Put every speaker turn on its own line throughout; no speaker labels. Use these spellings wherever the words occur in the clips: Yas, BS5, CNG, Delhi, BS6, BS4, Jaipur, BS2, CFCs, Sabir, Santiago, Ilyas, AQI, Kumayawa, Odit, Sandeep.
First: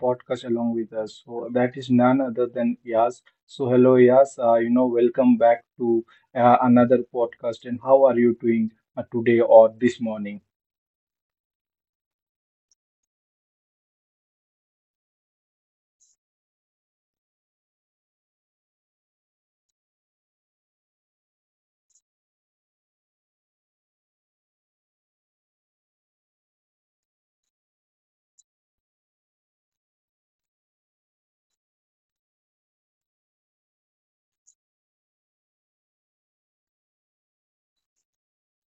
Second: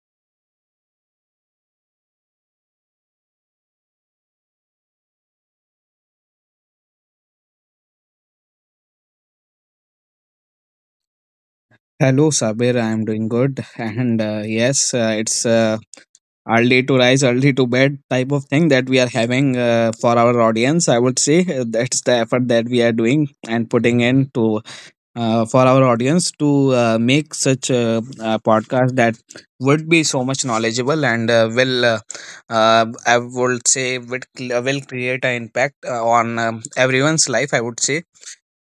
podcasts along with us. So that is none other than Yas. So hello, Yas. Welcome back to another podcast. And how are you doing today or this morning?
Hello, Sabir. I'm doing good. And yes, it's early to rise, early to bed type of thing that we are having for our audience. I would say. That's the effort that we are doing and putting in to, for our audience to make such a podcast that would be so much knowledgeable and will I would say would will create an impact on everyone's life. I would say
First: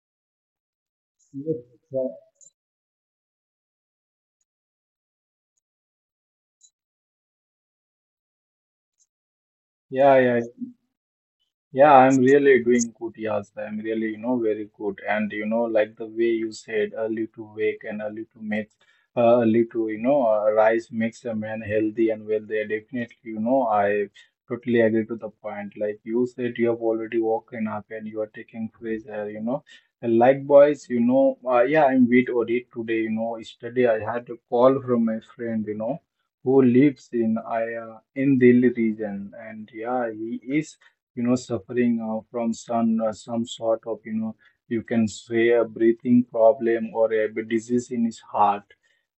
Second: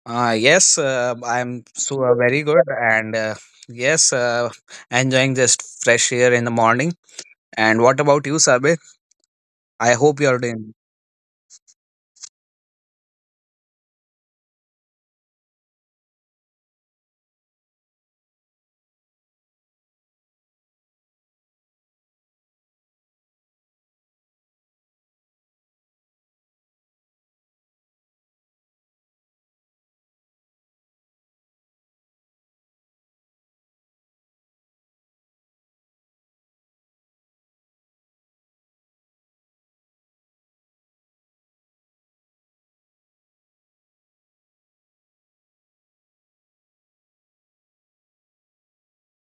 yes,
Yes.
I'm so very good, and yes, enjoying just fresh air in the morning. And what about you, Sabir? I hope
Yeah,
you're
yeah,
doing.
Yeah, I'm really doing good, Yas. I'm really, you know, very good. And, you know, like the way you said, early to wake and early to make, early to, rise makes a man healthy and wealthy. Definitely, you know, I totally agree to the point. Like you said, you have already woken up and you are taking fresh air, you know. And likewise, yeah, I'm with Odit today, you know, yesterday I had a call from my friend, you know, who lives in I in Delhi region, and yeah, he is, you know, suffering from some sort of, you know, you can say a breathing problem or a disease in his heart.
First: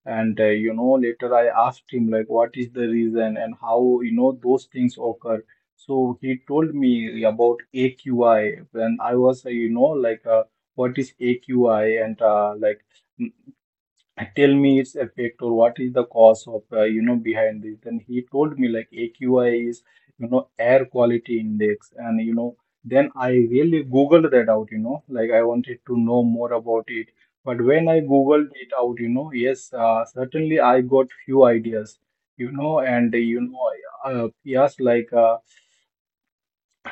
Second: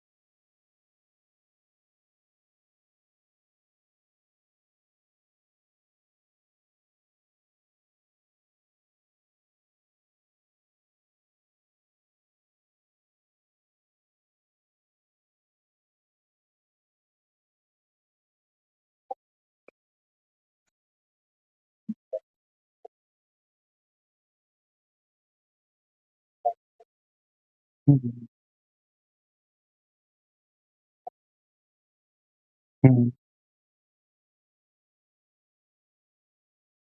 And you know, later I asked him like what is the reason and how, you know, those things occur. So he told me about AQI. When I was you know, like what is AQI, and like tell me its effect or what is the cause of, you know, behind this. Then he told me like AQI is, you know, air quality index. And, you know, then I really googled that out, you know, like I wanted to know more about it. But when I googled it out, you know, yes, certainly I got few ideas, you know and you know yes like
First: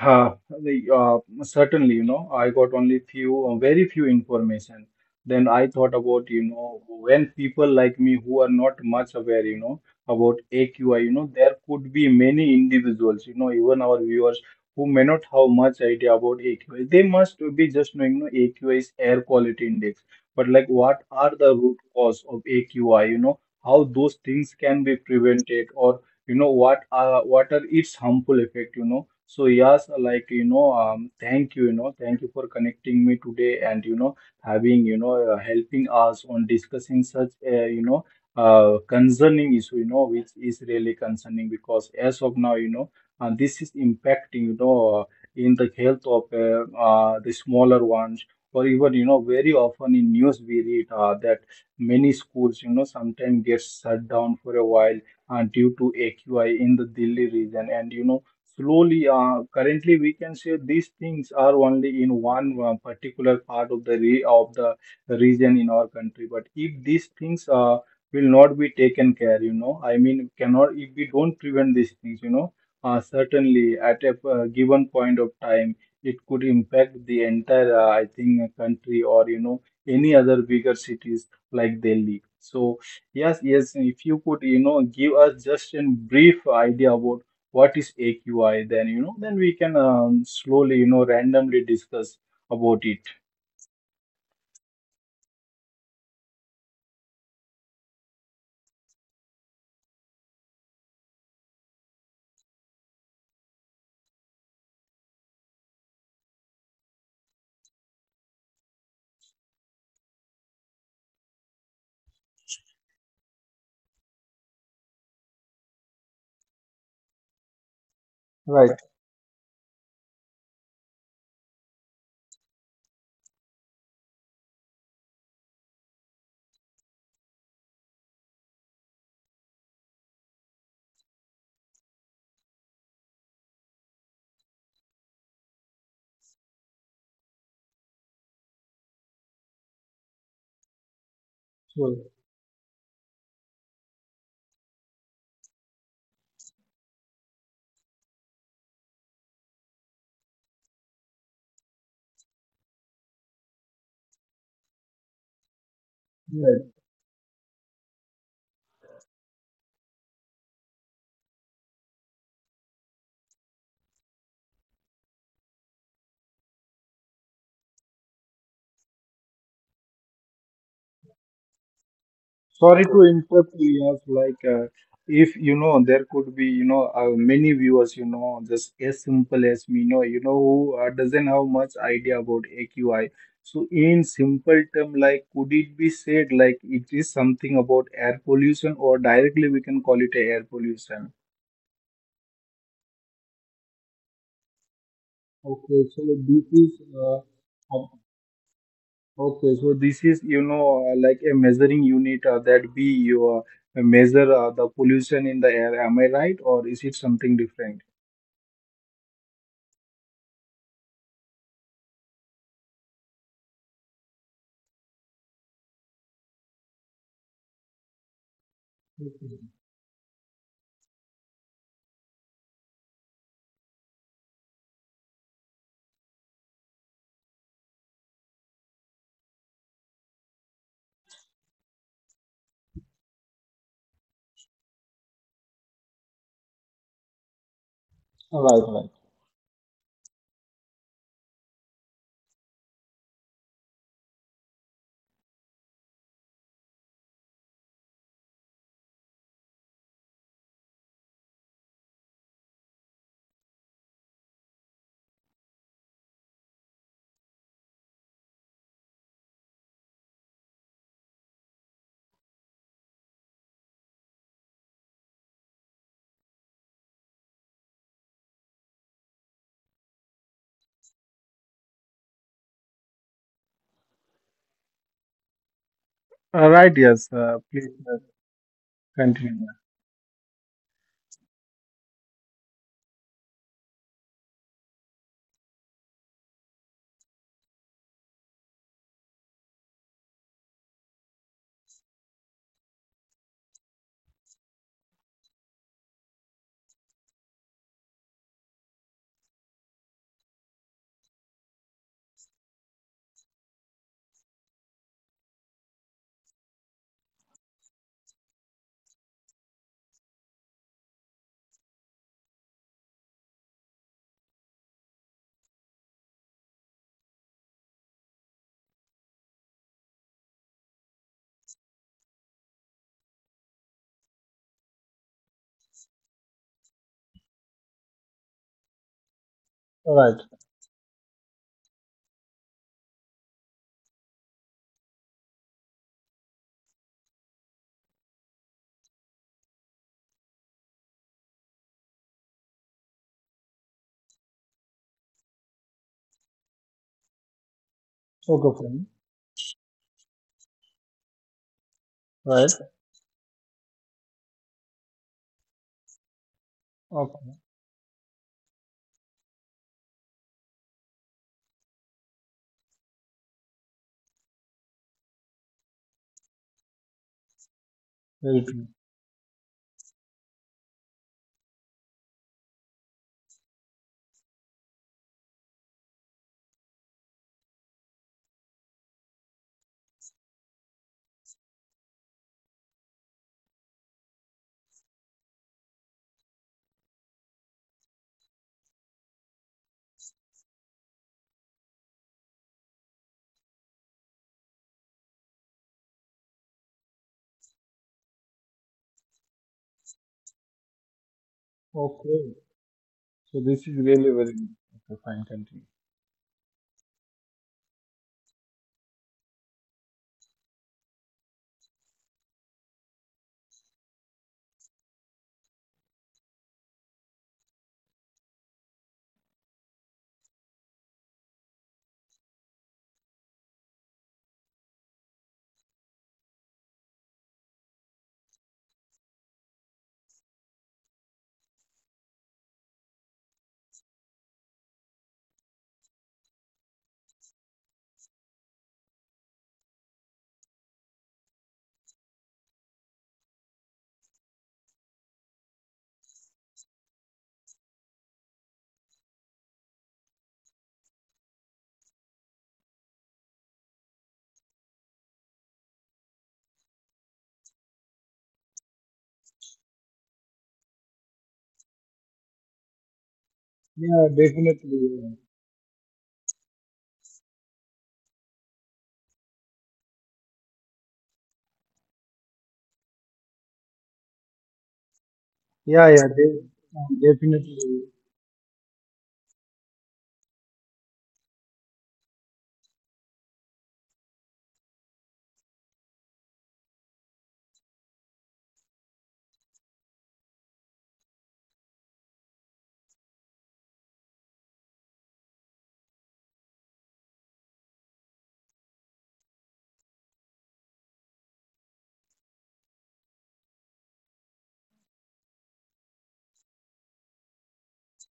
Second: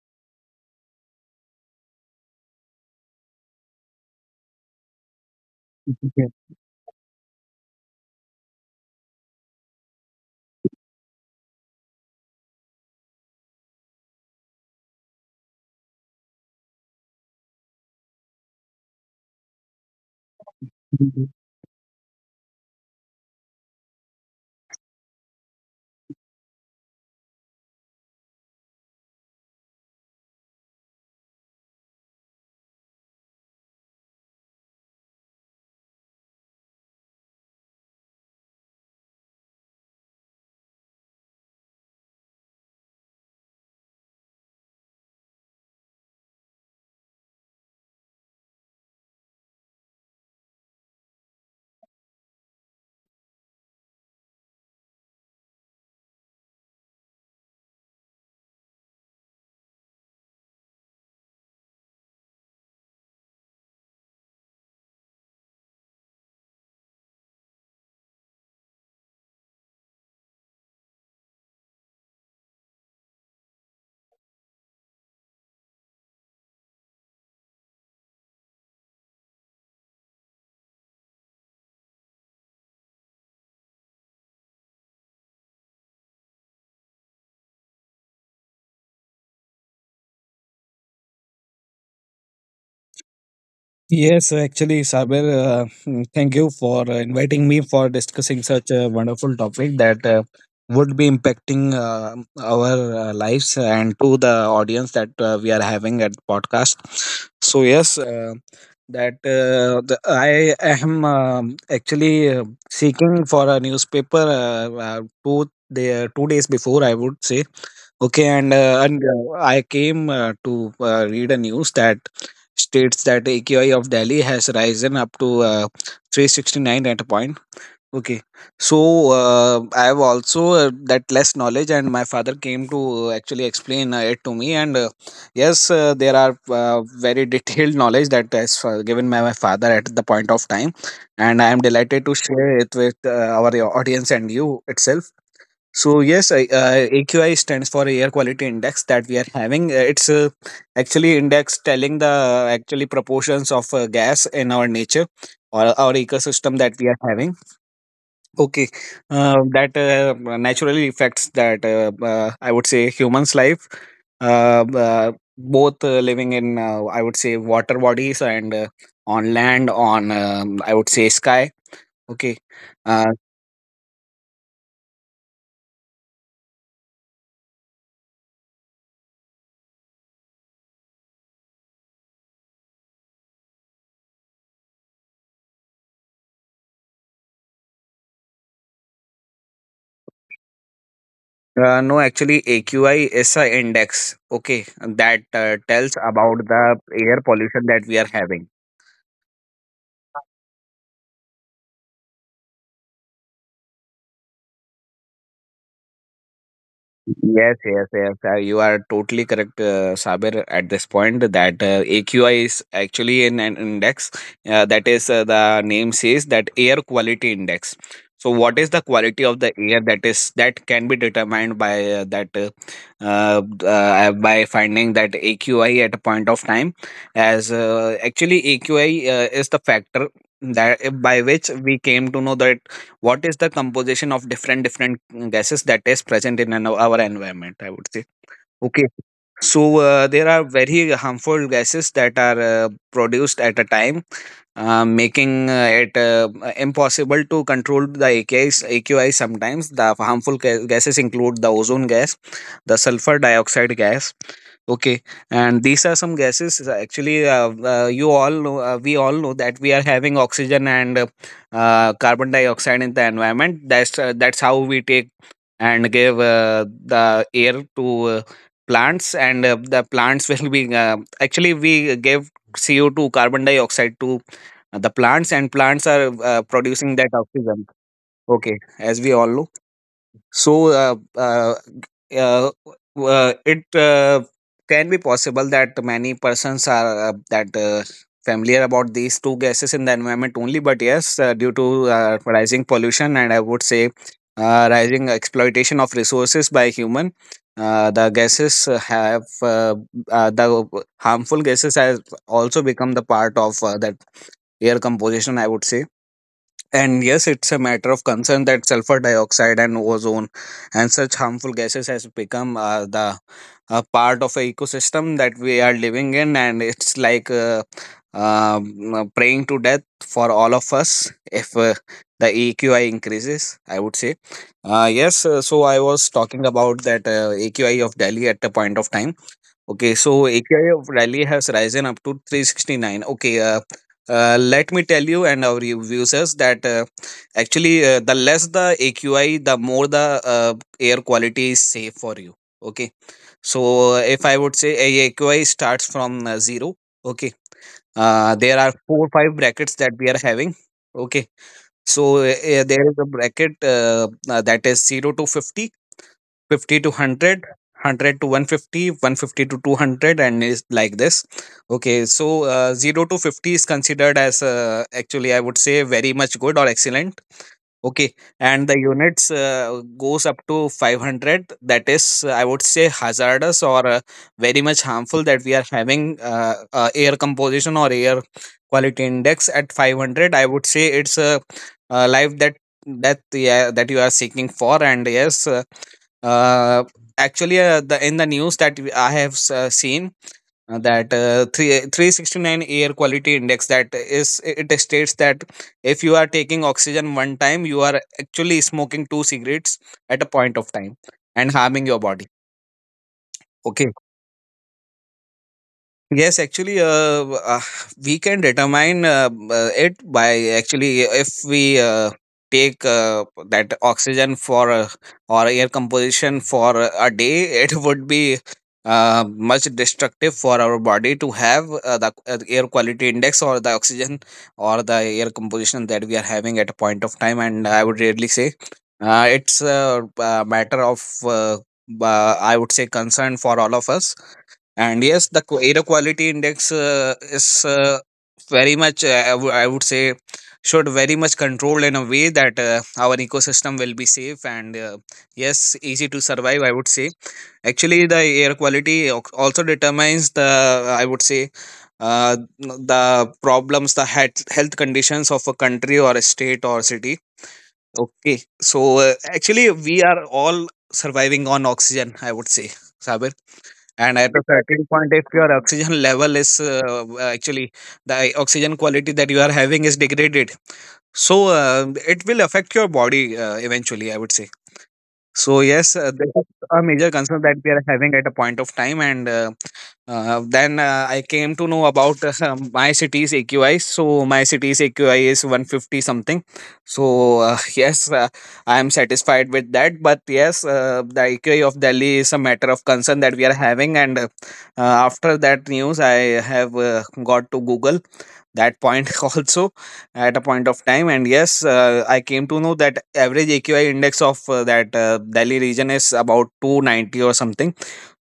uh, the, certainly, you know, I got only few, very few information. Then I thought about, you know, when people like me who are not much aware, you know, about AQI, you know, there could be many individuals, you know, even our viewers who may not have much idea about AQI. They must be just knowing, you know, AQI is air quality index. But like, what are the root cause of AQI, you know, how those things can be prevented or, you know, what are its harmful effect, you know. So yes, like, you know, thank you, you know, thank you for connecting me today and, you know, having, you know, helping us on discussing such, you know, concerning issue, you know, which is really concerning because as of now, you know, this is impacting, you know, in the health of the smaller ones, or even, you know, very often in news we read that many schools, you know, sometimes get shut down for a while due to AQI in the Delhi region. And you know, slowly, currently, we can say these things are only in one particular part of the of the region in our country. But if these things will not be taken care, you know, I mean, cannot if we don't prevent these things, you know, certainly at a, given point of time, it could impact the entire, I think, country or, you know, any other bigger cities like Delhi. So yes, yes. If you could, you know, give us just a brief idea about what is AQI, then, you know, then we can slowly, you know, randomly discuss about it.
Yes, actually, Saber, thank you for inviting me for discussing such a wonderful topic that would be impacting our lives and to the audience that we are having at podcast. So yes, I am actually seeking for a newspaper, 2 days before I would say. Okay,
Right.
and I came to read a news that states that AQI of Delhi has risen up to 369 at a point. Okay, so I have also that less knowledge, and my father came to actually explain it to me. And yes, there are very detailed knowledge that is given by my father at the point of time, and I am
Sure.
delighted to share it with our audience and you itself. So yes, AQI stands for Air Quality Index that we are having. It's actually index telling the actually proportions of gas in our nature or our ecosystem that we are having. Okay, that naturally affects that, I would say, humans' life, both living in, I would say, water bodies and on land, on, I would say, sky. Okay.
Sorry to
Uh,
interrupt, Ilyas. Like, if you know, there could be, you know, many viewers, you know, just as simple as me, you know, who doesn't have much idea about AQI. So, in simple term, like, could it be said like it is something about air pollution, or directly we can call it a air pollution?
No, actually, AQI is a index, okay, that
Okay,
tells
so
about
this
the
is
air
uh,
pollution that we are having.
Okay, so this is, you know, like a measuring unit that we you measure the pollution in the air. Am I right, or is it something
Yes, yes,
different?
yes. You are totally correct, Saber, at this point that AQI is actually in an index. That is, the name says that air quality index. So, what is the quality of the air that is that can be determined by that by finding that AQI at a point of time? As actually, AQI is the factor that by which we came to know that what is the composition of different different gases that is present in an, our environment, I would say.
Right,
Okay.
right,
So there are very harmful gases that are produced at a time, making it impossible to control the AQI sometimes. The harmful gases include the ozone gas, the sulfur dioxide gas. Okay, and these are some gases. Actually, we all know that we are having oxygen and carbon dioxide in the environment. That's how we take and give the air to plants and the plants will be actually we give CO2 carbon dioxide to the plants and plants are
Right,
producing that
yes. Uh,
oxygen,
please uh,
okay, as we all know.
continue.
So uh, it can be possible that many persons are that familiar about these two gases in the environment only. But yes, due to rising pollution and I would say rising exploitation of resources by human, uh, the gases have uh, the harmful gases has also become the part of that air composition, I would say. And yes, it's a matter of concern that sulfur dioxide and ozone and such harmful gases has become the part of a ecosystem that we are living in, and it's like praying to death for all of us if the AQI increases, I would say. Yes. So I was talking about that AQI of Delhi at the point of time. Okay,
Right.
so AKI of Rally has risen up to 369. Okay, let me tell you and our users that actually the less the AQI, the more the air quality is safe for you. Okay, so if I would say a AQI starts from zero, okay, there
Okay,
are
fine.
four five brackets that we are having. Okay, so
Right.
there is a bracket, that is zero to 50, 50 to
Okay,
100 to 150, 150 to 200, and is like this. Okay, so 0 to 50 is considered as, actually, I would say, very much good or excellent. Okay,
very
and
true.
the units goes up to 500, that is, I would say, hazardous or very much harmful that we are having, air composition or air quality index at 500, I would say. It's a, life that yeah, that you are seeking for. And yes, uh actually the in the news that I have seen that, 369 air quality index, that is, it states that if you are taking oxygen one time, you are actually smoking two cigarettes at a point of time, and harming your body,
Okay, so this is
okay.
really very good. Okay, fine, continue.
Yes, actually, we can determine it by, actually, if we take that oxygen for, or air composition for a day, it would be much destructive for our body to have the air quality index or the oxygen or the air composition that we are having at a point of time. And I would really say it's a matter of, I would say, concern for all of us. And yes, the air quality index is very much, I would say, should very much controlled in a way that our ecosystem will be safe and yes, easy to survive, I would say. Actually, the air quality also determines the, I would say, uh, the problems, the health conditions of a country or a state or city. Okay. So actually, we are all surviving on oxygen, I would say, Sabir.
Yeah,
And at a certain point, if
definitely.
your oxygen level is, actually, the oxygen quality that you are having is degraded, so it will affect your body eventually, I would say. So yes,
Yeah, yeah, yeah,
this is
de-
a major concern that we are
definitely.
having at a point of time. And then I came to know about my city's AQI. So my city's AQI is 150 something. So yes, I am satisfied with that. But yes, the AQI of Delhi is a matter of concern that we are having. And after that news, I have got to Google that point also at a point of time. And yes, I came to know that average aqi index of that delhi region is about 290 or something.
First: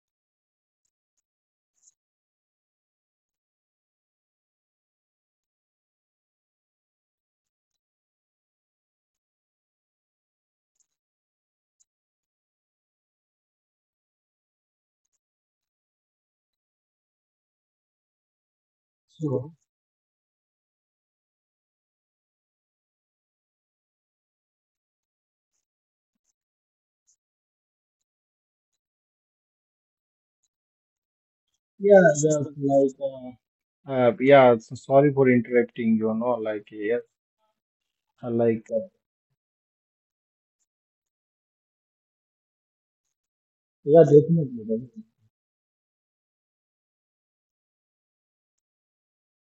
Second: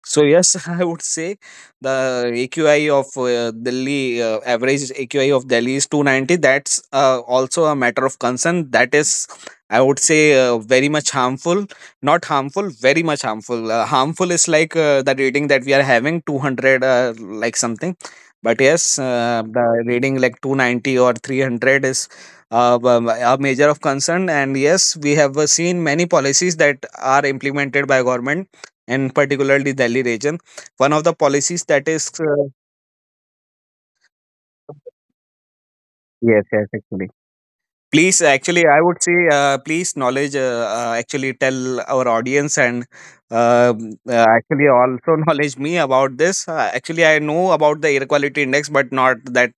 So yes, I would say the AQI of uh, Delhi uh, average AQI of Delhi is 290. That's also a matter of concern. That is, I would say, very much harmful. Not harmful, very much harmful. Harmful is like the rating that we are having 200, like something. But yes,
So,
the rating like 290 or 300 is, a major of concern. And yes, we have seen many policies that are implemented by government, and particularly Delhi region. One of the policies that
yeah,
is,
just like. Yeah, so sorry for interrupting, you know,
yes,
like,
yes,
yes.
actually. Please,
Uh, Like,
actually, I
uh,
would say, please, knowledge. Actually, tell our audience and uh,
yeah,
actually
definitely.
also knowledge me about this. Actually, I know about the air quality index, but not that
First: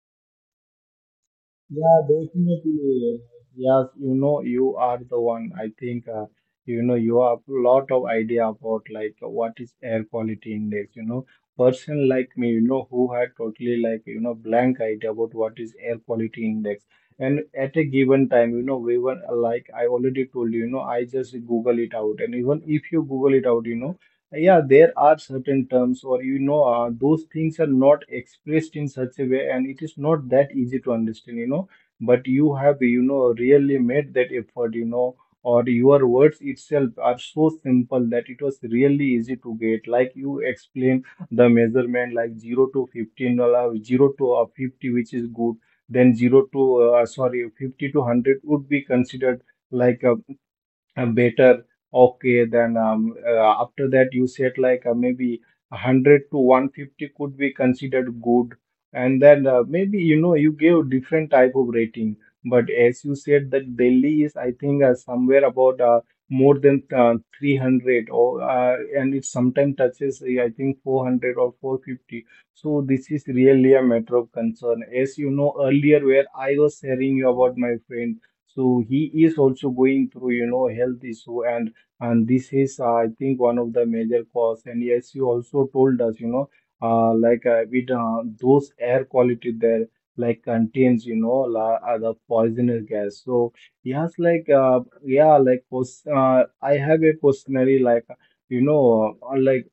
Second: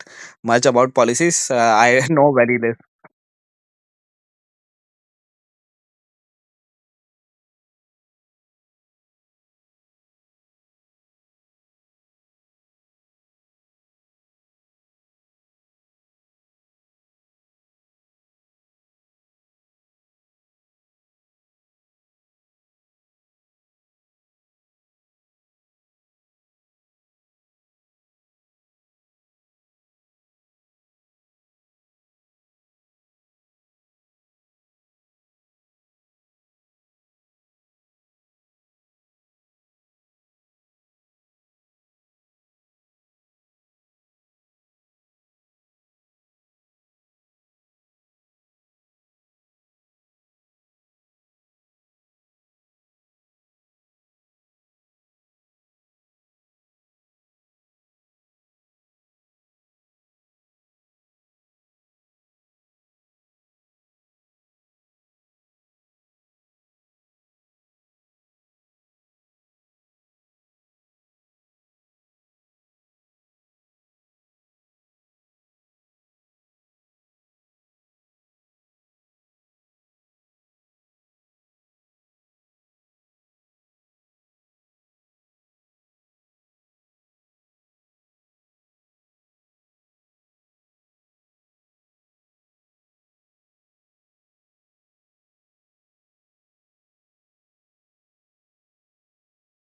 much about policies.
Yeah,
I know very less.
definitely. Yes, you know, you are the one. I think, you know, you have a lot of idea about like what is air quality index, you know. Person like me, you know, who had totally like, you know, blank idea about what is air quality index. And at a given time, you know, we were like, I already told you, you know, I just Google it out. And even if you Google it out, you know, yeah, there are certain terms, or you know, those things are not expressed in such a way, and it is not that easy to understand, you know. But you have, you know, really made that effort, you know, or your words itself are so simple that it was really easy to get. Like you explain the measurement, like 0 to 15, allow 0 to 50, which is good, then 0 to, sorry, 50 to 100 would be considered like a better. Okay then After that you said like maybe 100 to 150 could be considered good, and then maybe, you know, you gave different type of rating. But as you said that Delhi is, I think, somewhere about, more than, 300, or and it sometimes touches, I think, 400 or 450. So this is really a matter of concern. As you know, earlier where I was sharing you about my friend, so he is also going through, you know, health issue. And and this is, I think, one of the major cause. And yes, you also told us, you know, with, those air quality there, like contains, you know, the poisonous gas. So yes, yeah, like I have a questionnaire like, you know,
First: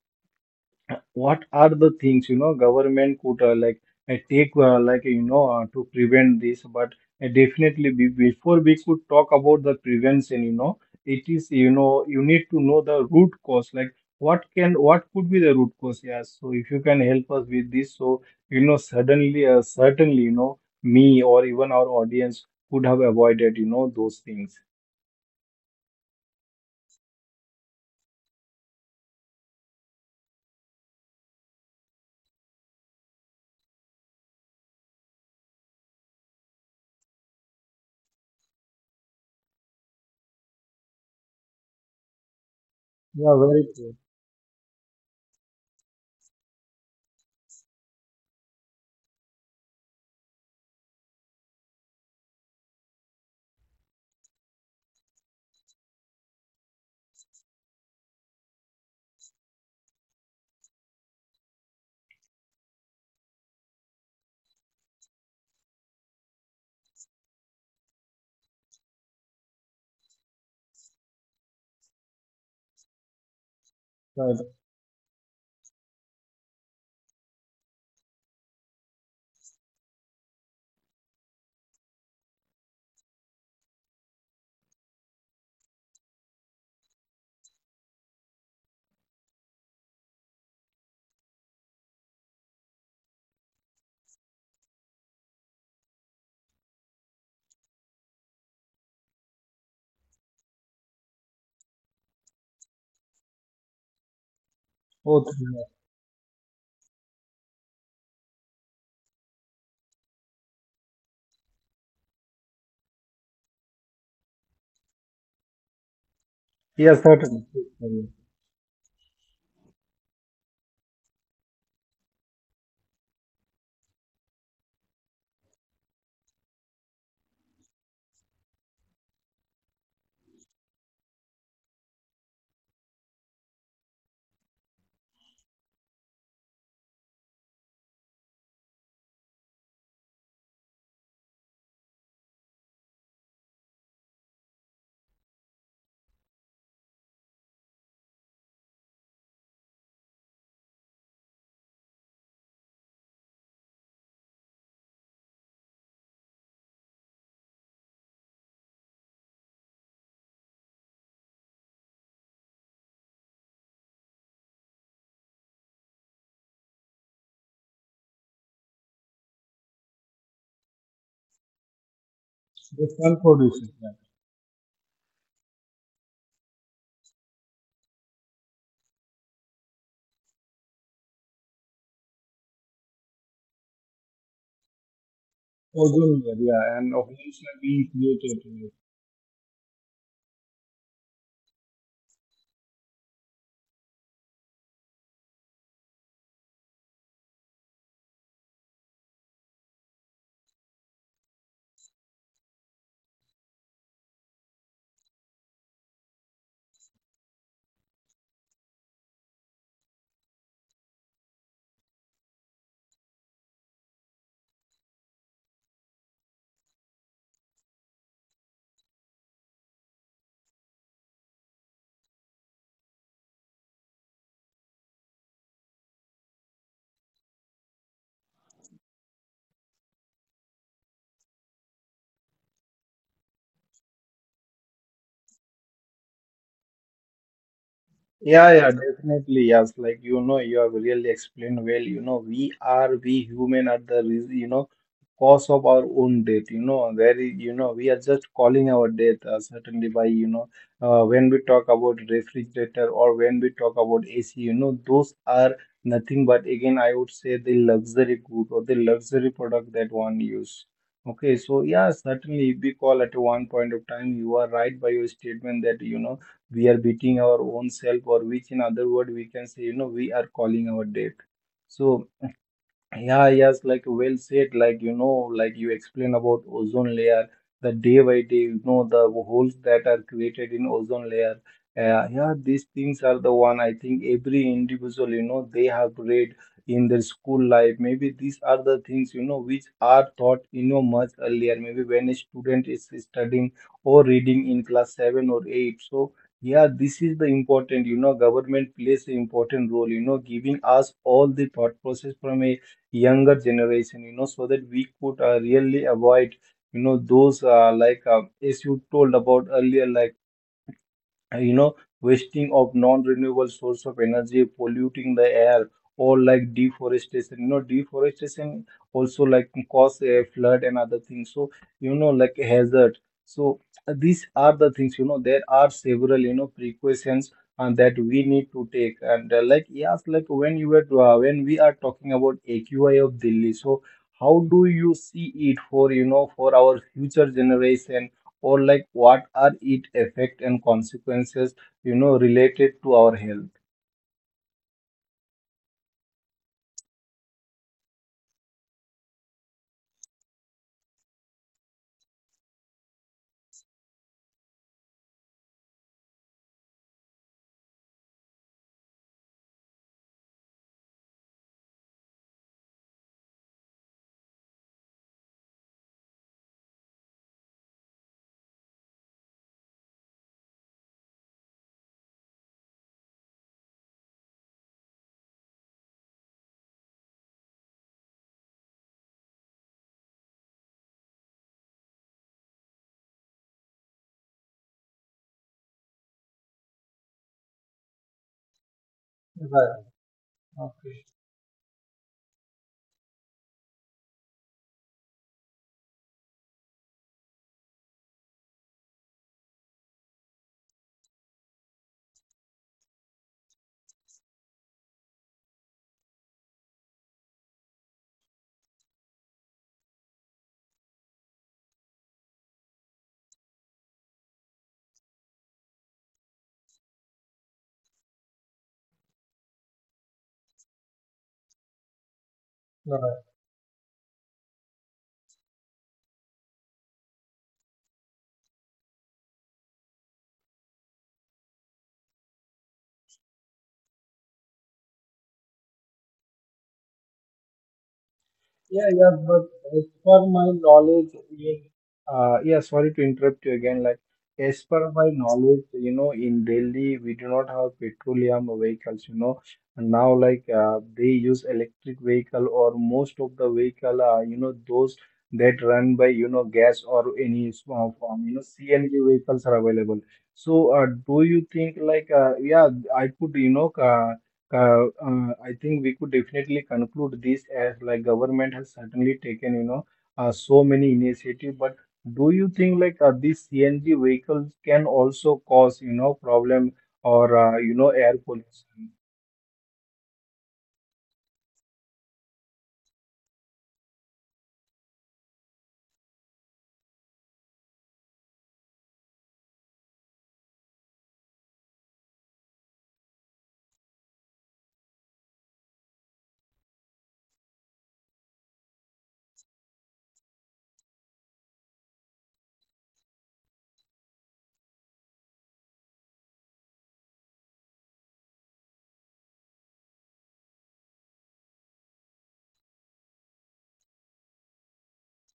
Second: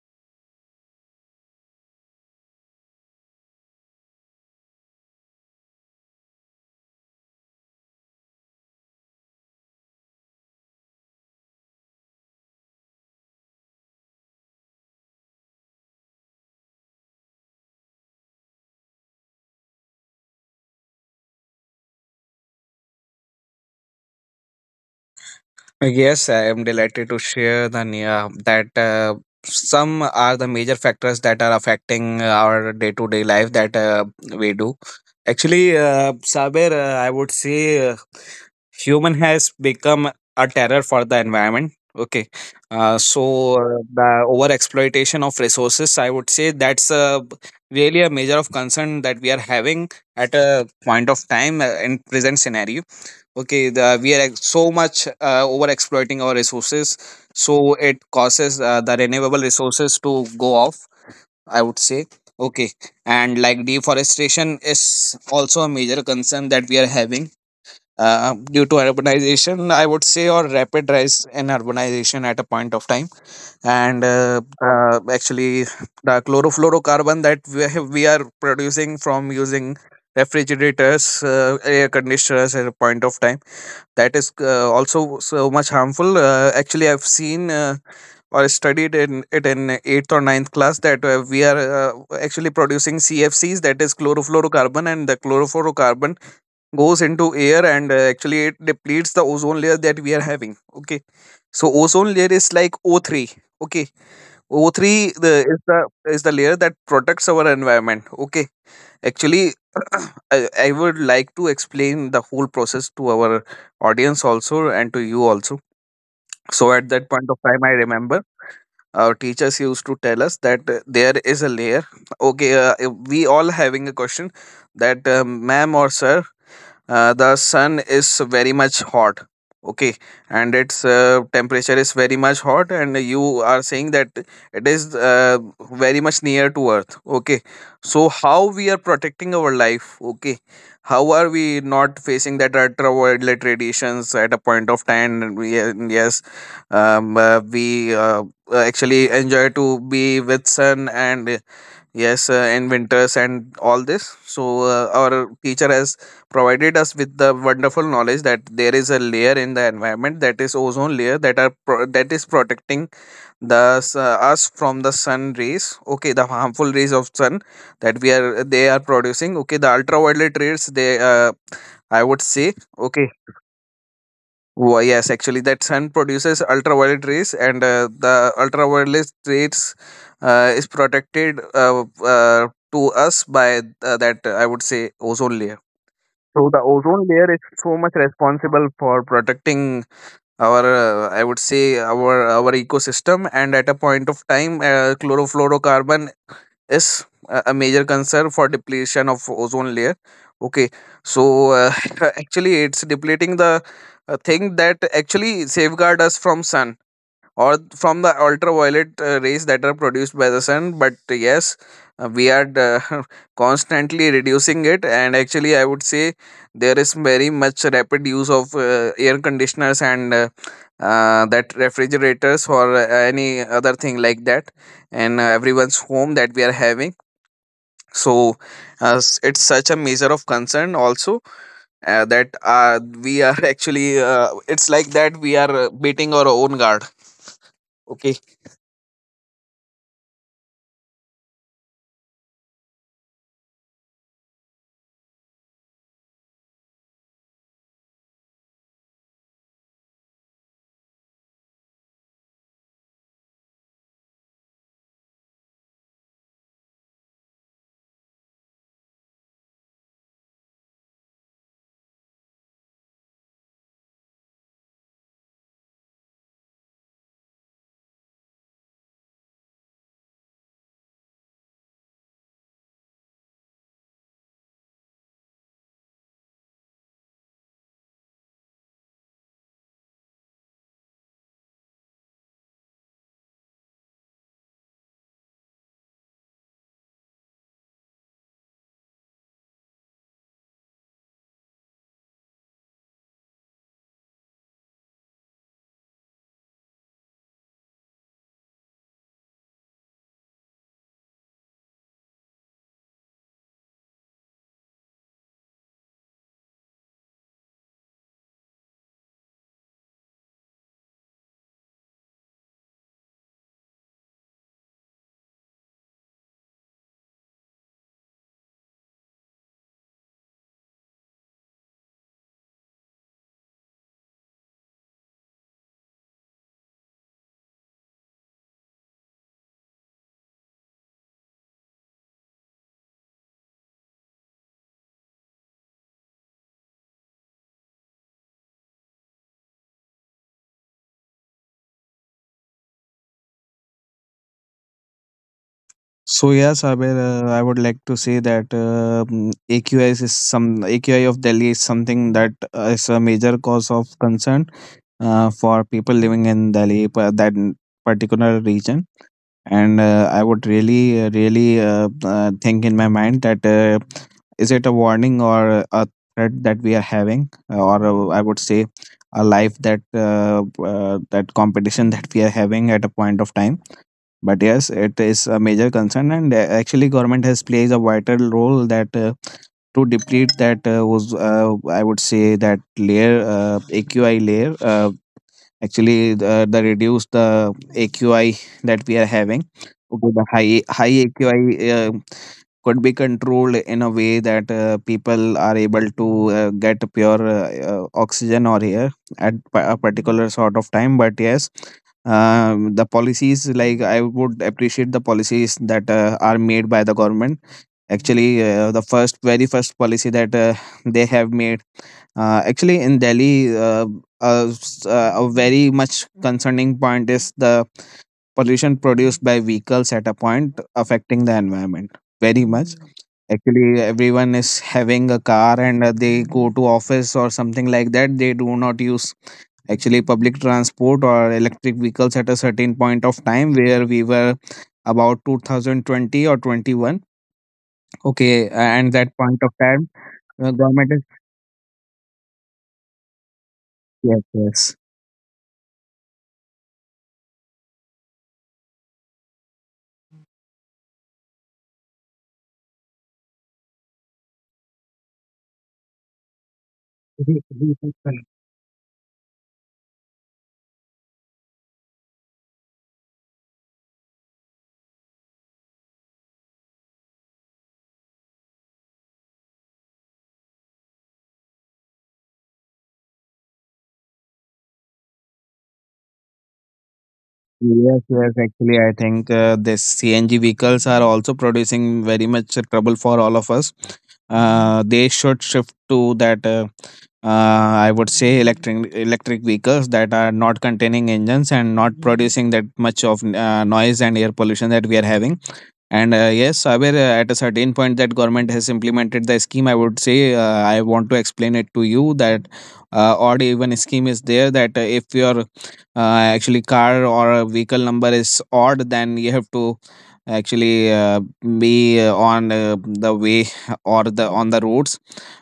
what are the things, you know, government could, like take, you know, to prevent this. But definitely, before we could talk about the prevention, you know, it is, you know, you need to know the root cause, like what can what could be the root cause. Yes, so if you can help us with this, so, you know, suddenly certainly, you know, me or even our audience could have avoided, you know, those things.
Yes, I am delighted to share the yeah, that, some are the major factors that are affecting our day to day life that we do. Actually, Saber, I would say human has become a terror for the environment, okay.
Yeah,
So
very true.
the over exploitation of resources, I would say, that's really a major of concern that we are having at a point of time, in present scenario. Okay, we are so much over exploiting our resources, so it causes the renewable resources to go off, I would say. Okay, and like deforestation is also a major concern that we are having due to urbanization, I would say, or rapid rise in urbanization at a point of time. And
Right.
Actually, the chlorofluorocarbon that we are producing from using refrigerators, air conditioners at a point of time, that is also so much harmful. Actually, I've seen or studied in it in eighth or ninth class that we are actually producing CFCs, that is chlorofluorocarbon, and the chlorofluorocarbon goes into air and actually it depletes the ozone layer that we are having. Okay, so ozone layer is like O three. Okay, O three
Oh,
the is the is the layer that protects our environment. Okay, actually I would like to explain the whole process to our audience also and to you also. So at
yeah,
that point of
certainly.
time I remember our teachers used to tell us that there is a layer. Okay, if we all having a question that ma'am or sir, the sun is very much hot. Okay, and its temperature is very much hot and you are saying that it is very much near to earth. Okay, so how we are protecting our life? Okay, how are we not facing that ultraviolet radiations at a point of time? And yes, we actually enjoy to be with sun and yes, in winters and all this. So our teacher has provided us with the wonderful knowledge that there is a layer in the environment, that is ozone layer, that is protecting us from the sun rays. Okay, the harmful rays of sun that we are they are producing. Okay, the ultraviolet rays, they I would say.
They
Okay,
can produce it.
well, yes, actually, that sun produces ultraviolet rays, and the ultraviolet rays is protected to us by that I would say ozone layer.
Ozone layer,
So the
yeah, and
ozone layer is
opposition
so
being
much responsible
created.
for protecting our, I would say, our ecosystem. And at a point of time, chlorofluorocarbon is a major concern for depletion of ozone layer. Okay, so uh, actually it's depleting the thing that actually safeguard us from sun or from the ultraviolet rays that are produced by the sun. But yes, we are constantly reducing it, and actually I would say there is very much rapid use of air conditioners and that refrigerators or any other thing like that in everyone's home that we are having. So it's such a measure of concern also, that we are actually it's like that we are beating our own guard. Okay,
Yeah, yeah, definitely. Yes, like, you know, you have really explained well. You know, we are, we human at the you know, cause of our own death. You know, very, you know, we are just calling our death, certainly, by, you know, when we talk about refrigerator or when we talk about AC. You know, those are nothing but again I would say the luxury good or the luxury product that one use. Okay, so yeah, certainly if we call at one point of time. You are right by your statement that, you know, we are beating our own self, or which in other word we can say, you know, we are calling our debt. So yeah, yes, like well said, like, you know, like you explained about ozone layer, the day by day, you know, the holes that are created in ozone layer. Yeah, these things are the one I think every individual, you know, they have read in their school life. Maybe these are the things, you know, which are taught, you know, much earlier. Maybe when a student is studying or reading in class seven or eight. This is the important, government plays an important role, giving us all the thought process from a younger generation, so that we could really avoid those as you told about earlier, uh, you know wasting of non-renewable source of energy, polluting the air, or like deforestation you know deforestation also, like, cause a flood and other things. Hazard. so these are the things, there are several, precautions and that we need to take. And yes, like when you were when we are talking about AQI of Delhi, so how do you see it for, for our future generation, or like what are its effect and consequences, related to our health?
so yeah, Saber, I would like to say that AQI is some AQI of Delhi is something that is a major cause of concern for people living in Delhi, that particular region. And I would really really think in my mind that is it a warning or a threat that we are having, or I would say a life, that that competition that we are having at a point of time? But yes, it is a major concern, and actually government has plays a vital role that to deplete that was I would say that layer, AQI layer, actually the reduce the AQI that we are having.
Right.
Okay, the high
Okay.
AQI could be controlled in a way that people are able to get pure oxygen or air at a particular sort of time. But yes, the policies, like I would appreciate the policies that are made by the government. Actually, the first very first policy that they have made, actually, in Delhi, a very much concerning point is the pollution produced by vehicles at a point affecting the environment very much. Mm.
You're right.
Actually, everyone is having a car and they go to office or something like that. They do not use actually public transport or electric vehicles at a certain point of time where we were about 2020 or 21. Okay,
Yeah,
and that
yeah,
point
but
of time,
as per my
government is
knowledge, yeah, yeah, sorry to interrupt you again. Like, as
yes,
per my knowledge, in Delhi, we do not have petroleum vehicles, you know. And now, like, they use electric vehicle, or most of the vehicle are, those that run by, gas or any small
yes.
form, CNG vehicles are available. So, do you think, yeah, I could, I think we could definitely conclude this as like government has certainly taken, so many initiative. But do you think like these CNG vehicles can also cause, problem, or
Yes,
air
yes. Actually, I
pollution?
think the CNG vehicles are also producing very much trouble for all of us. They should shift to that. I would say electric vehicles that are not containing engines and not producing that much of noise and air pollution that we are having. And, yes, Saber, at a certain point that government has implemented the scheme, I would say, I want to explain it to you that odd even scheme is there, that if your actually car or a vehicle number is odd, then you have to actually be on the way or the on the roads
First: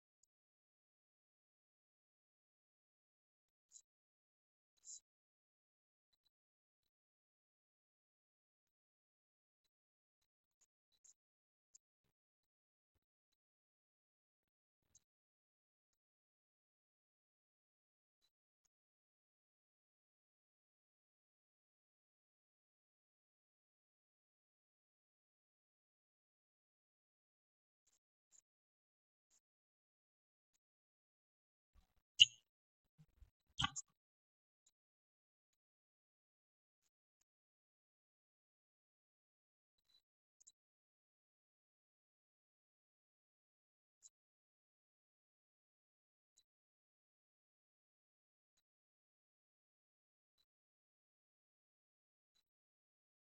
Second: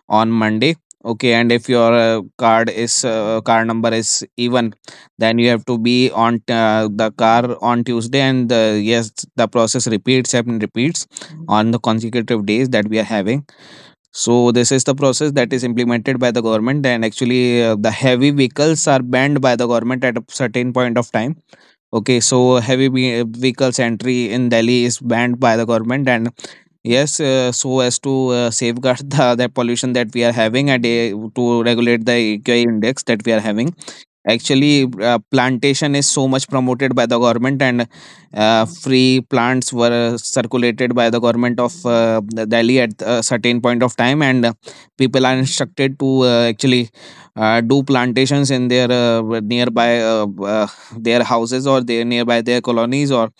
on Monday. Okay, and if your car number is even, then you have to be on the car on Tuesday, and yes, the process repeats and repeats on the consecutive days that we are having. So this is the process that is implemented by the government, and actually the heavy vehicles are banned by the government at a certain point of time. Okay, so heavy vehicles entry in Delhi is banned by the government. And yes, so as to safeguard the pollution that we are having and to regulate the AQI index that we are having, actually plantation is so much promoted by the government, and free plants were circulated by the government of the Delhi at a certain point of time. And people are instructed to actually do plantations in their nearby their houses or their nearby their colonies, or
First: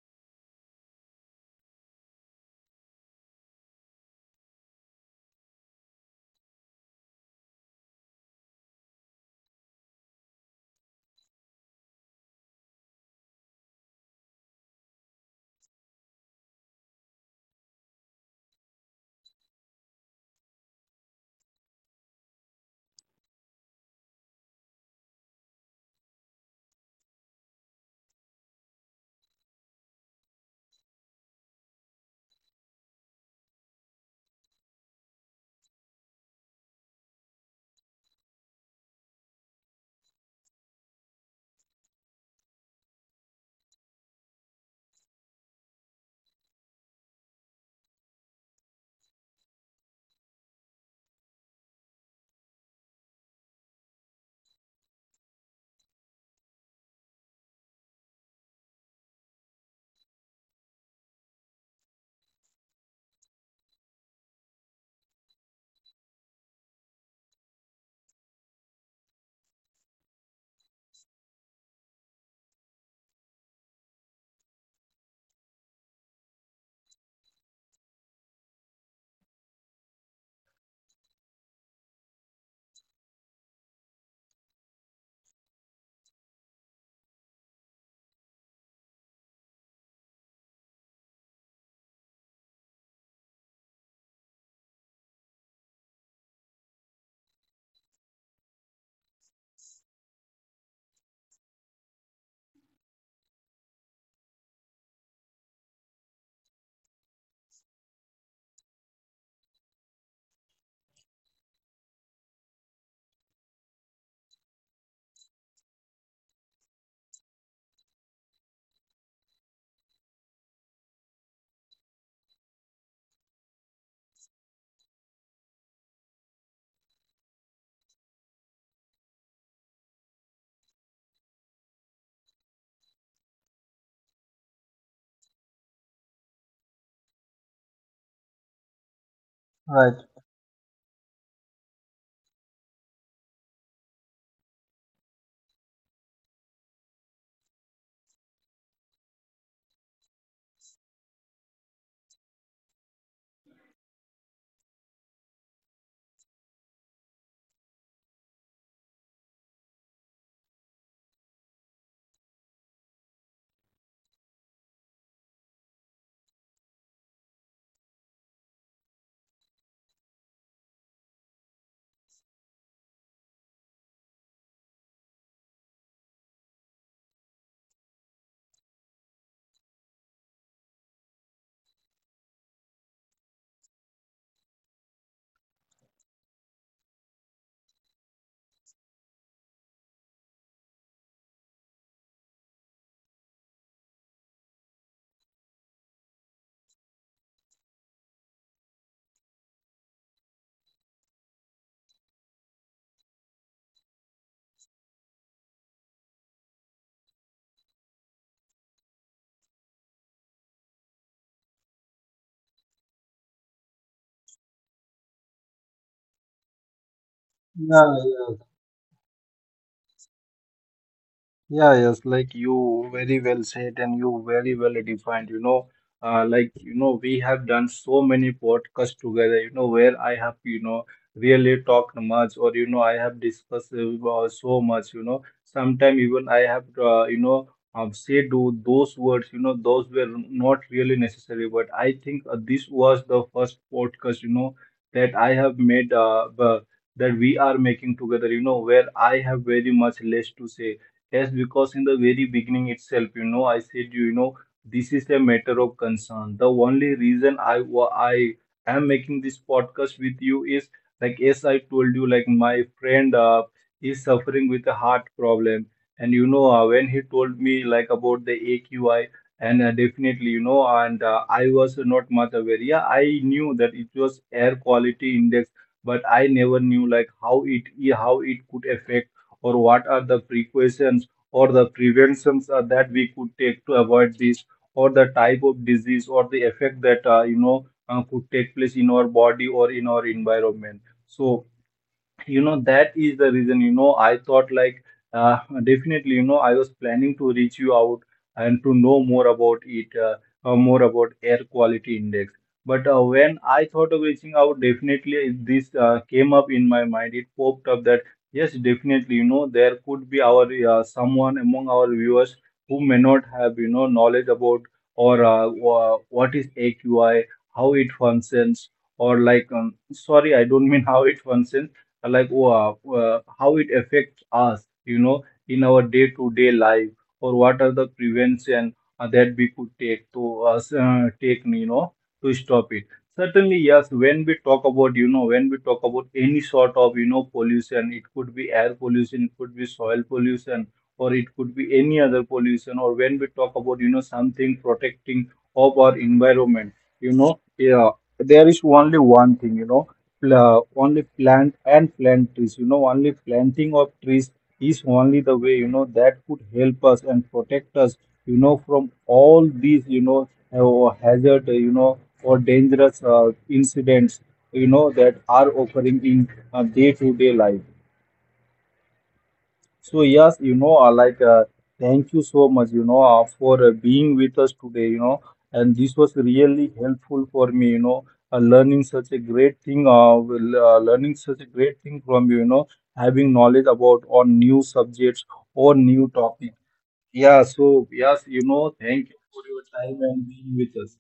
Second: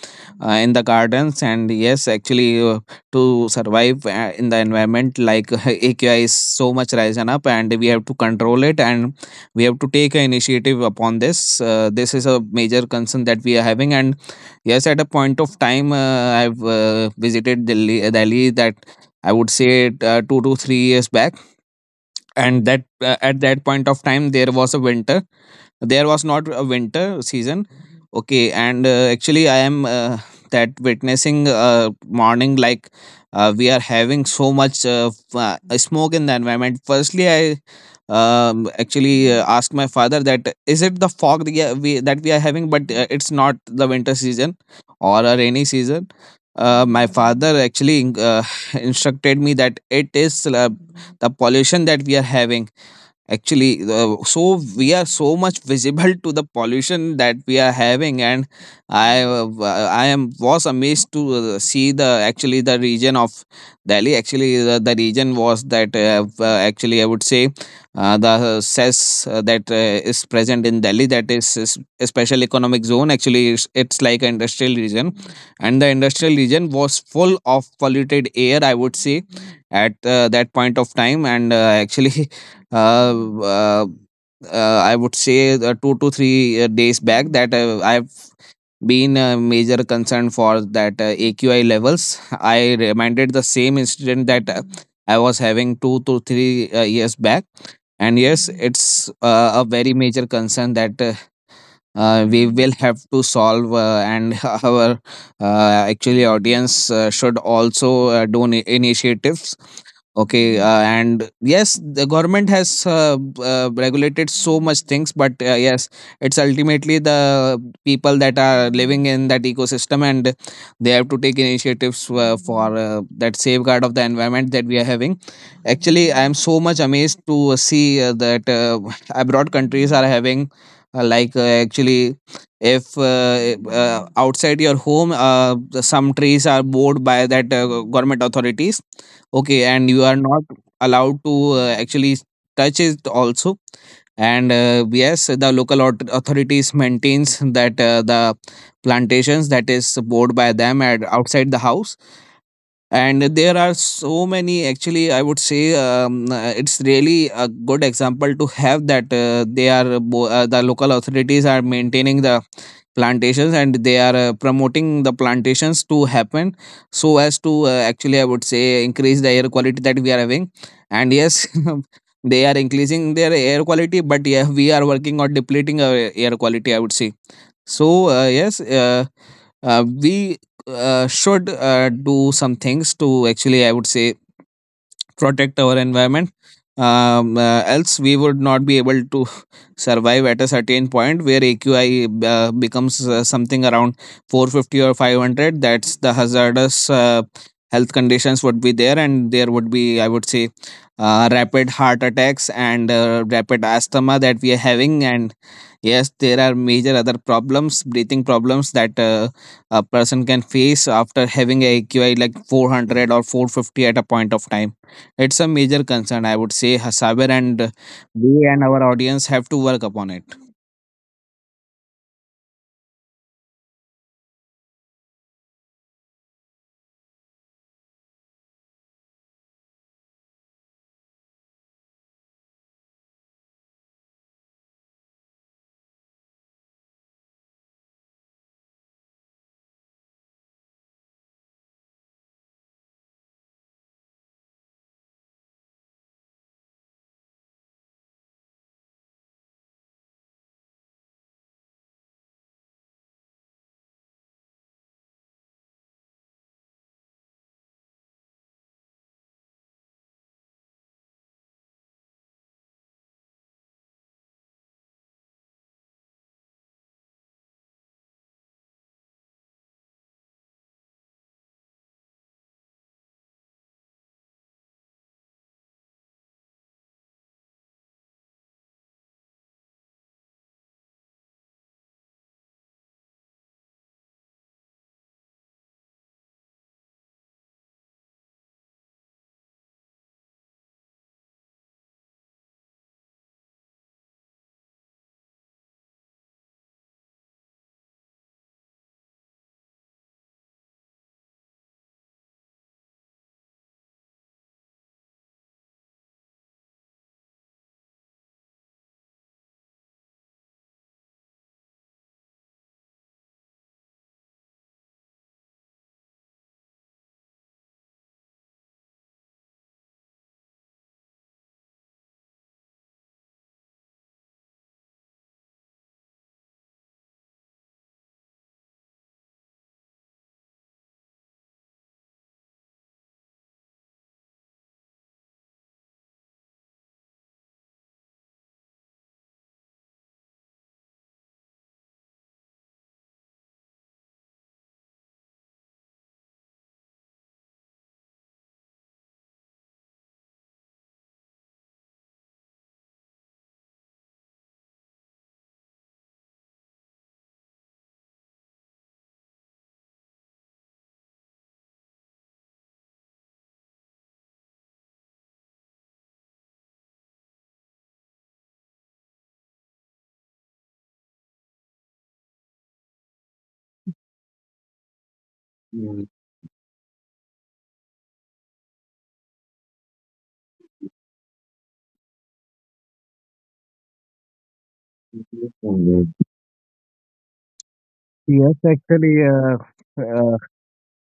in the gardens. And yes, actually to survive in the environment, like AQI is so much risen up and we have to control it, and we have to take an initiative upon this. This is a major concern that we are having. And yes, at a point of time, I've visited Delhi that I would say 2 to 3 years back. And that, at that point of time, there was not a winter season. Okay, and actually I am that witnessing morning, like we are having so much smoke in the environment. Firstly, I actually asked my father that is it the fog that we are having, but it's not the winter season or a rainy season. My father actually instructed me that it is the pollution that we are having. Actually, so we are so much visible to the pollution that we are having. And I uh, I am was amazed to see the actually the region of Delhi. Actually, the region was that actually I would say the cess that is present in Delhi, that is a special economic zone. Actually, it's like an industrial region, and the industrial region was full of polluted air, I would say, at that point of time. And actually uh, uh, uh, I would say two to three days back that I've been a major concern for that AQI levels. I reminded the same incident that I was having 2 to 3 years back. And yes, it's a very major concern that we will have to solve, and our actually audience should also do initiatives. Okay, and yes, the government has regulated so much things, but yes, it's ultimately the people that are living in that ecosystem, and they have to take initiatives for that safeguard of the environment that we are having. Actually, I am so much amazed to see that abroad countries are having, actually, if outside your home, some trees are bored by that government authorities. Okay, and
Right.
you are not allowed to actually touch it also. And Yes, the authorities maintains that the plantations that is bought by them at outside the house, and there are so many. Actually I would say It's really a good example to have that the local authorities are maintaining the plantations, and they are promoting the plantations to happen so as to actually I would say increase the air quality that we are having. And yes, they are increasing their air quality, but yeah, we are working on depleting our air quality, I would say. So, yes, we should do some things to, actually, I would say, protect our environment. Else, we would not be able to survive at a certain point where AQI becomes something around 450 or 500. That's the hazardous. Health conditions would be there, and there would be, I would say, rapid heart attacks and rapid asthma that we are having. And yes, there are major other problems, breathing problems that a person can face after having a AQI like 400 or 450 at a point of time. It's a major concern, I would say, Hasaber, and
Yeah.
we and our audience have to work upon it.
Yeah, yes, like you very well said, and you very well defined. You know, you know, we have done so many podcasts together. You know, where I have really talked much, or you know, I have discussed so much. You know, sometimes even I have, said those words. You know, those were not really necessary, but I think this was the first podcast. You know, that I have made. That we are making together. You know, where I have very much less to say. Yes, because in the very beginning itself, you know, I said, you know, this is a matter of concern. The only reason I am making this podcast with you is like, as I told you, like my friend is suffering with a heart problem, and you know, when he told me like about the AQI, and definitely, you know, and I was not much aware. Yeah, I knew that it was air quality index, but I never knew like how it could affect, or what are the precautions, or the preventions that we could take to avoid this, or the type of disease or the effect that could take place in our body or in our environment. so that is the reason, I thought like, uh, definitely, you know, I was planning to reach you out and to know more about it, more about air quality index. But when I thought of reaching out, definitely this came up in my mind, it popped up that yes, definitely, you know, there could be our, someone among our viewers who may not have, knowledge about, or what is AQI, how it functions, or like sorry, I don't mean how it functions, like how it affects us, you know, in our day-to-day life, or what are the prevention that we could take to us take, you know, to stop it. Certainly, yes, when we talk about, you know, when we talk about any sort of, you know, pollution, it could be air pollution, it could be soil pollution, or it could be any other pollution, or when we talk about, you know, something protecting of our environment, you know, yeah, there is only one thing, only plant and plant trees, you know, only planting of trees is only the way, you know, that could help us and protect us, from all these, hazard, or dangerous incidents, that are occurring in day to day life. So yes, you know, thank you so much, you know, for being with us today, you know, and this
Mm,
was really helpful for me, you know, learning such a great thing, will, learning such a great thing from you, you know, having knowledge about on new subjects
yes,
or new
Sandeep.
topic. Yeah, so yes, you
Yes,
know, thank you
actually,
for
uh,
your time and
uh,
being with us.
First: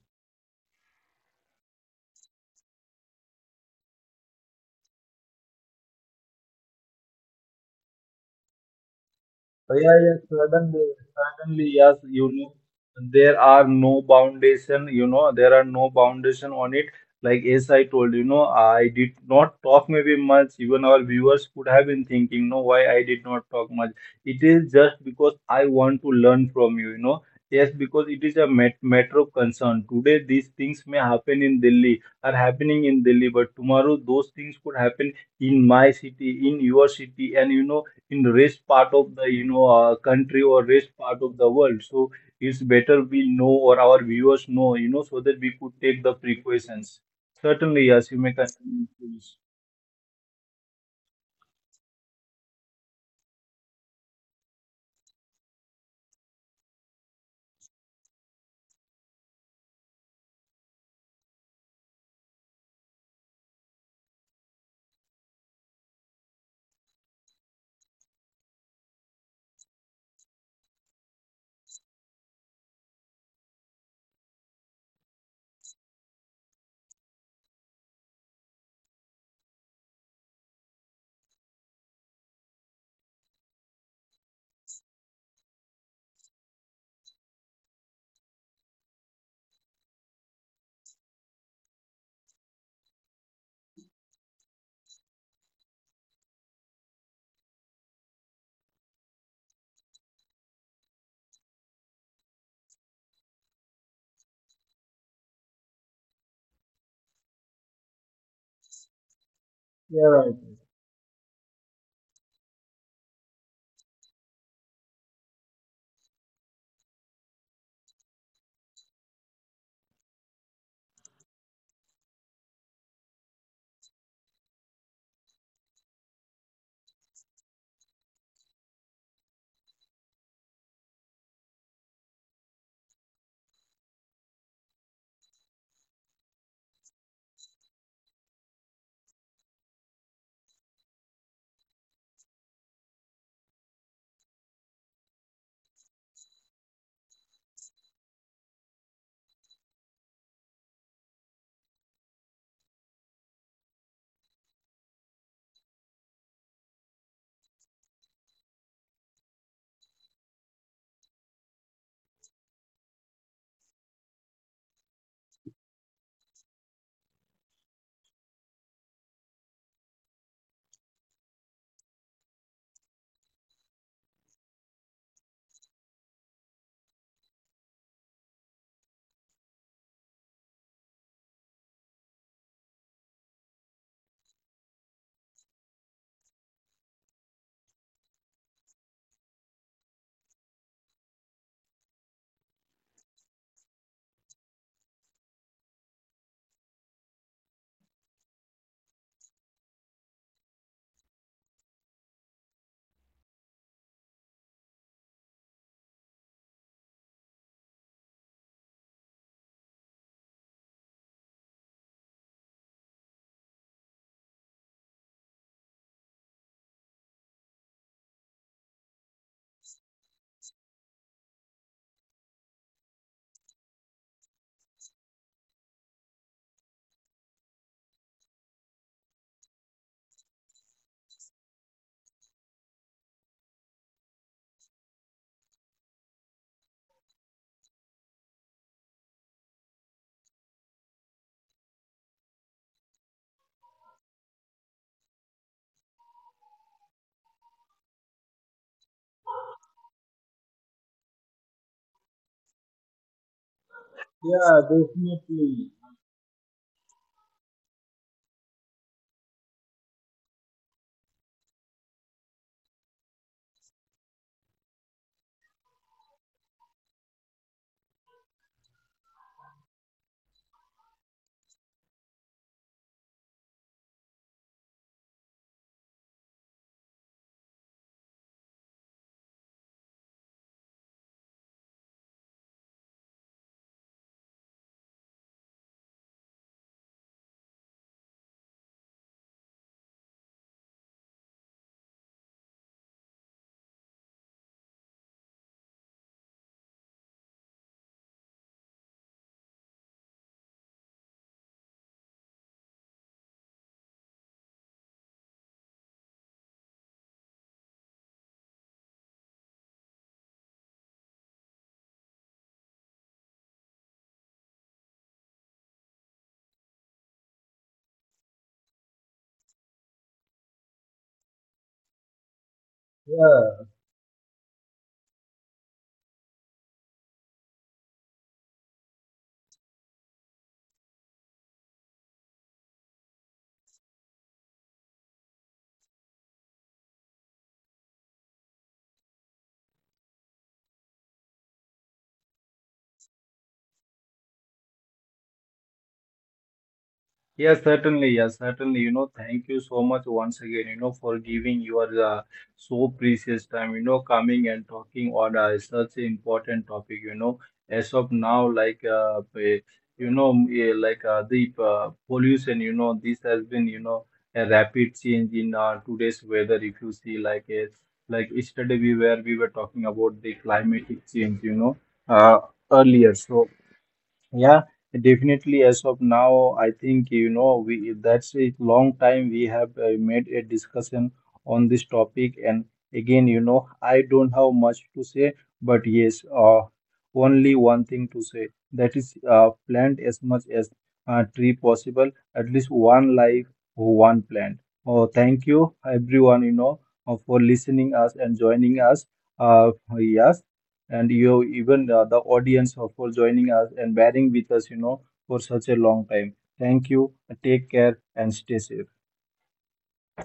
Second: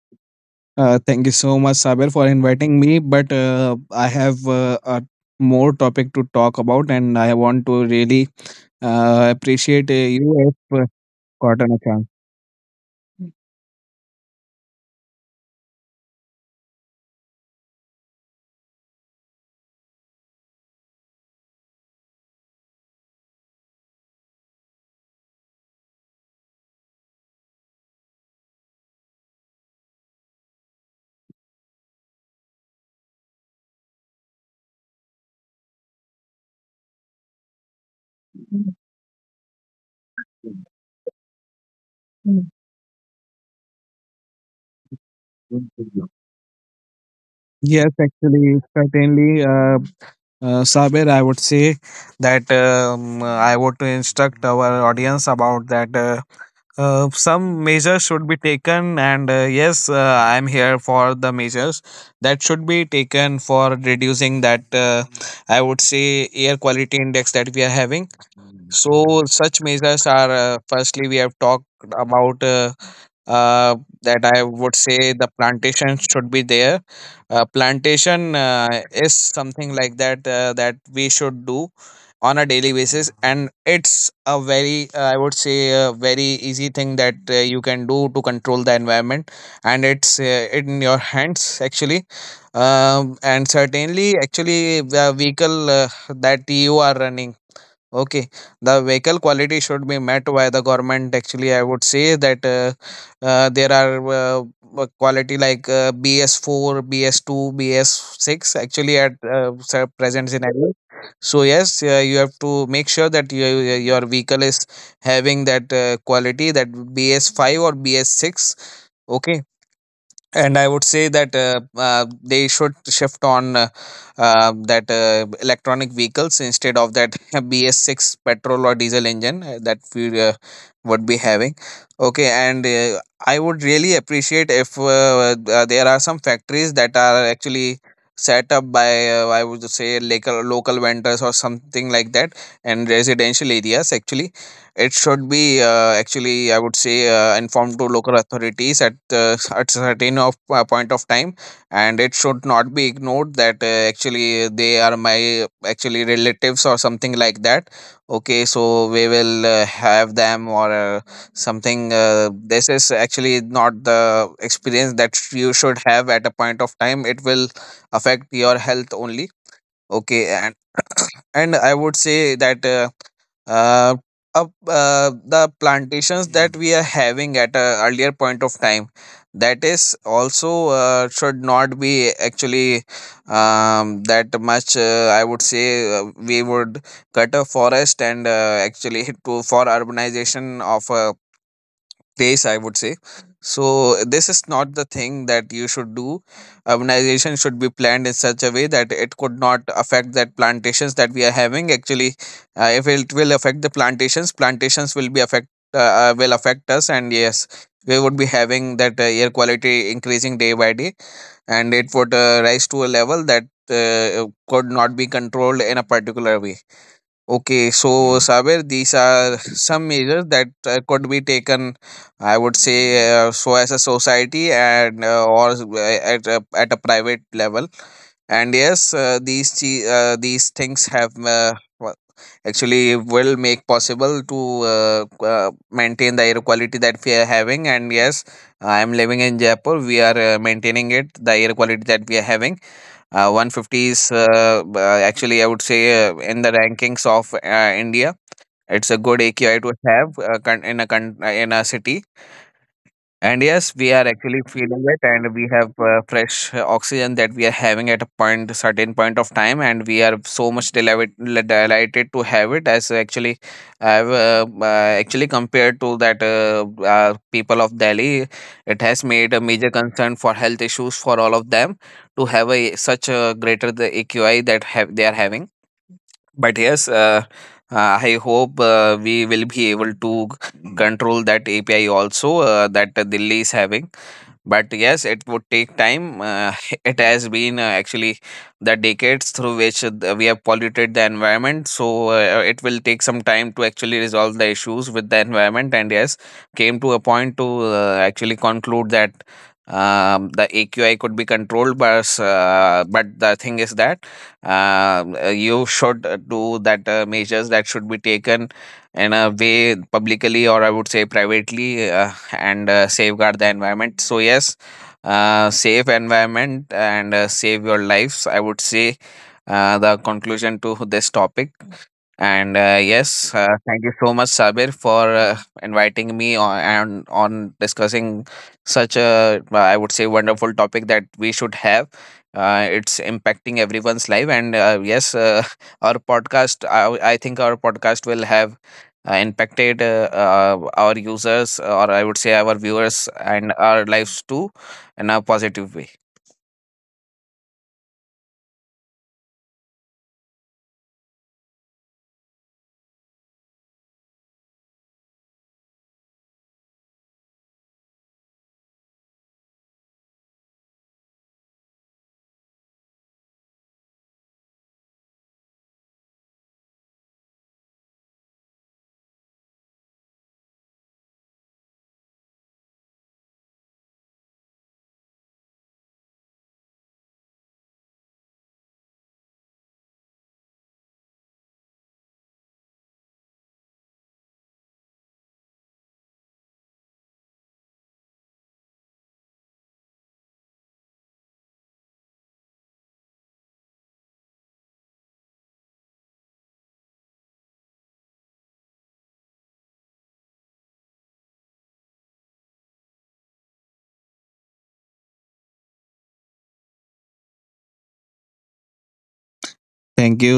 thank you so much, Saber, for inviting me. But I have a more topic to talk about, and I want to really
Oh,
appreciate
yeah, yeah,
you if
certainly, certainly,
gotten a
yes,
chance.
you know, there are no foundation, you know, there are no foundation on it. Like as I told, you know, I did not talk maybe much. Even our viewers could have been thinking, no, why I did not talk much. It is just because I want to learn from you, you know. Yes, because it is a met matter of concern. Today, these things may happen in Delhi, are happening in Delhi, but tomorrow those things could happen in my city, in your city, and you know, in the rest part of the, country, or rest part of the world.
Mm.
It's better we know, or our viewers know, you know, so that we could take the precautions. Certainly,
Yes,
yes, you may
actually,
continue, please.
certainly, uh, uh, Saber, I would say that, I want to instruct our audience about that. Some measures should be taken, and yes, I am here for the measures that should be taken for reducing that. I would say air quality index that we are having. So such measures are, firstly, we have talked about uh, that, I would say, the plantation should be there. Plantation is something like that that we should do on a daily basis, and it's a very, I would say, a very easy thing that you can do to control the environment, and it's in your hands, actually. And certainly, actually, the vehicle that you are running. Okay, the vehicle quality should be met by the government. Actually, I would say that, there are quality like BS4, BS2, BS6, actually, at
Yeah,
present
right.
scenario. So yes, you have to make sure that your vehicle is having that quality, that BS5 or BS6. Okay, and I would say that uh, they should shift on that electronic vehicles instead of that bs6 petrol or diesel engine that we would be having. Okay, and I would really appreciate if there are some factories that are actually set up by, I would say, local vendors or something like that, and residential areas. Actually, it should be, I would say, informed to local authorities at certain of point of time, and it should not be ignored that actually they are my actually relatives or something like that. Okay, so we will have them or something. This is actually not the experience that you should have at a point of time. It will affect your health only. Okay, and and I would say that. Uh, up The plantations that we are having at a earlier point of time, that is also should not be actually that much, I would say, we would cut a forest, and actually to for urbanization of a place, I would say. So this is not the thing that you should do. Urbanization should be planned in such a way that it could not affect that plantations that we are having, actually. If it will affect the plantations, plantations will affect us. And yes, we would be having that air quality increasing day by day, and it would rise to a level that could not be controlled in a particular way. Okay, so Saber, these are some measures that could be taken, I would say, so as a society and or at a private level. And yes, these things have actually will make possible to maintain the air quality that we are having. And yes, I am living in Jaipur. We are maintaining it, the air quality that we are having, 150 is, actually, I would say, in the rankings of India, it's a good AQI to have, in a city. And yes, we are actually
Yeah,
feeling it, and we have
definitely.
fresh oxygen that we are having at a point, certain point of time, and we are so much delighted, delighted to have it. As actually, I've actually compared to that people of Delhi, it has made a major concern for health issues for all of them to have a such a greater the AQI that have they are having. But yes, I hope we will be able to control that API also that Delhi is having. But yes, it would take time. It has been actually the decades through which we have polluted the environment. So it will take some time to actually resolve the issues with the environment. And yes, came to a point to actually conclude that, the AQI could be controlled. But the thing is that you should do that measures that should be taken in a way publicly, or I would say privately. And safeguard the environment. So yes, save environment and save your lives, I would say, the conclusion to this topic. And yes,
Yeah.
thank you so much, Sabir, for inviting me on and on discussing such a, I would say, wonderful topic that we should have. It's impacting everyone's life, and yes, our podcast. I think our podcast will have impacted our users, or I would say, our viewers and our lives too, in a positive way.
Yes, certainly. Yes, certainly. You know, thank you so much once again, you know, for giving your so precious time, you know, coming and talking on such an important topic, you know. As of now, the pollution, you know, this has been, you know, a rapid change in today's weather. If you see, like yesterday, we were talking about the climatic change, you know, uh, earlier. So, yeah, definitely. As of now, I think, you know, we that's a long time we have made a discussion on this topic, and again, you know, I don't have much to say, but yes, only one thing to say, that is plant as much as tree possible, at least one life, one plant. Oh, thank you, everyone, you know, for listening us and joining us. Uh, yes, and you even, the audience, for joining us and bearing with us, you know, for such a long time. Thank you, take care, and stay safe.
Thank you.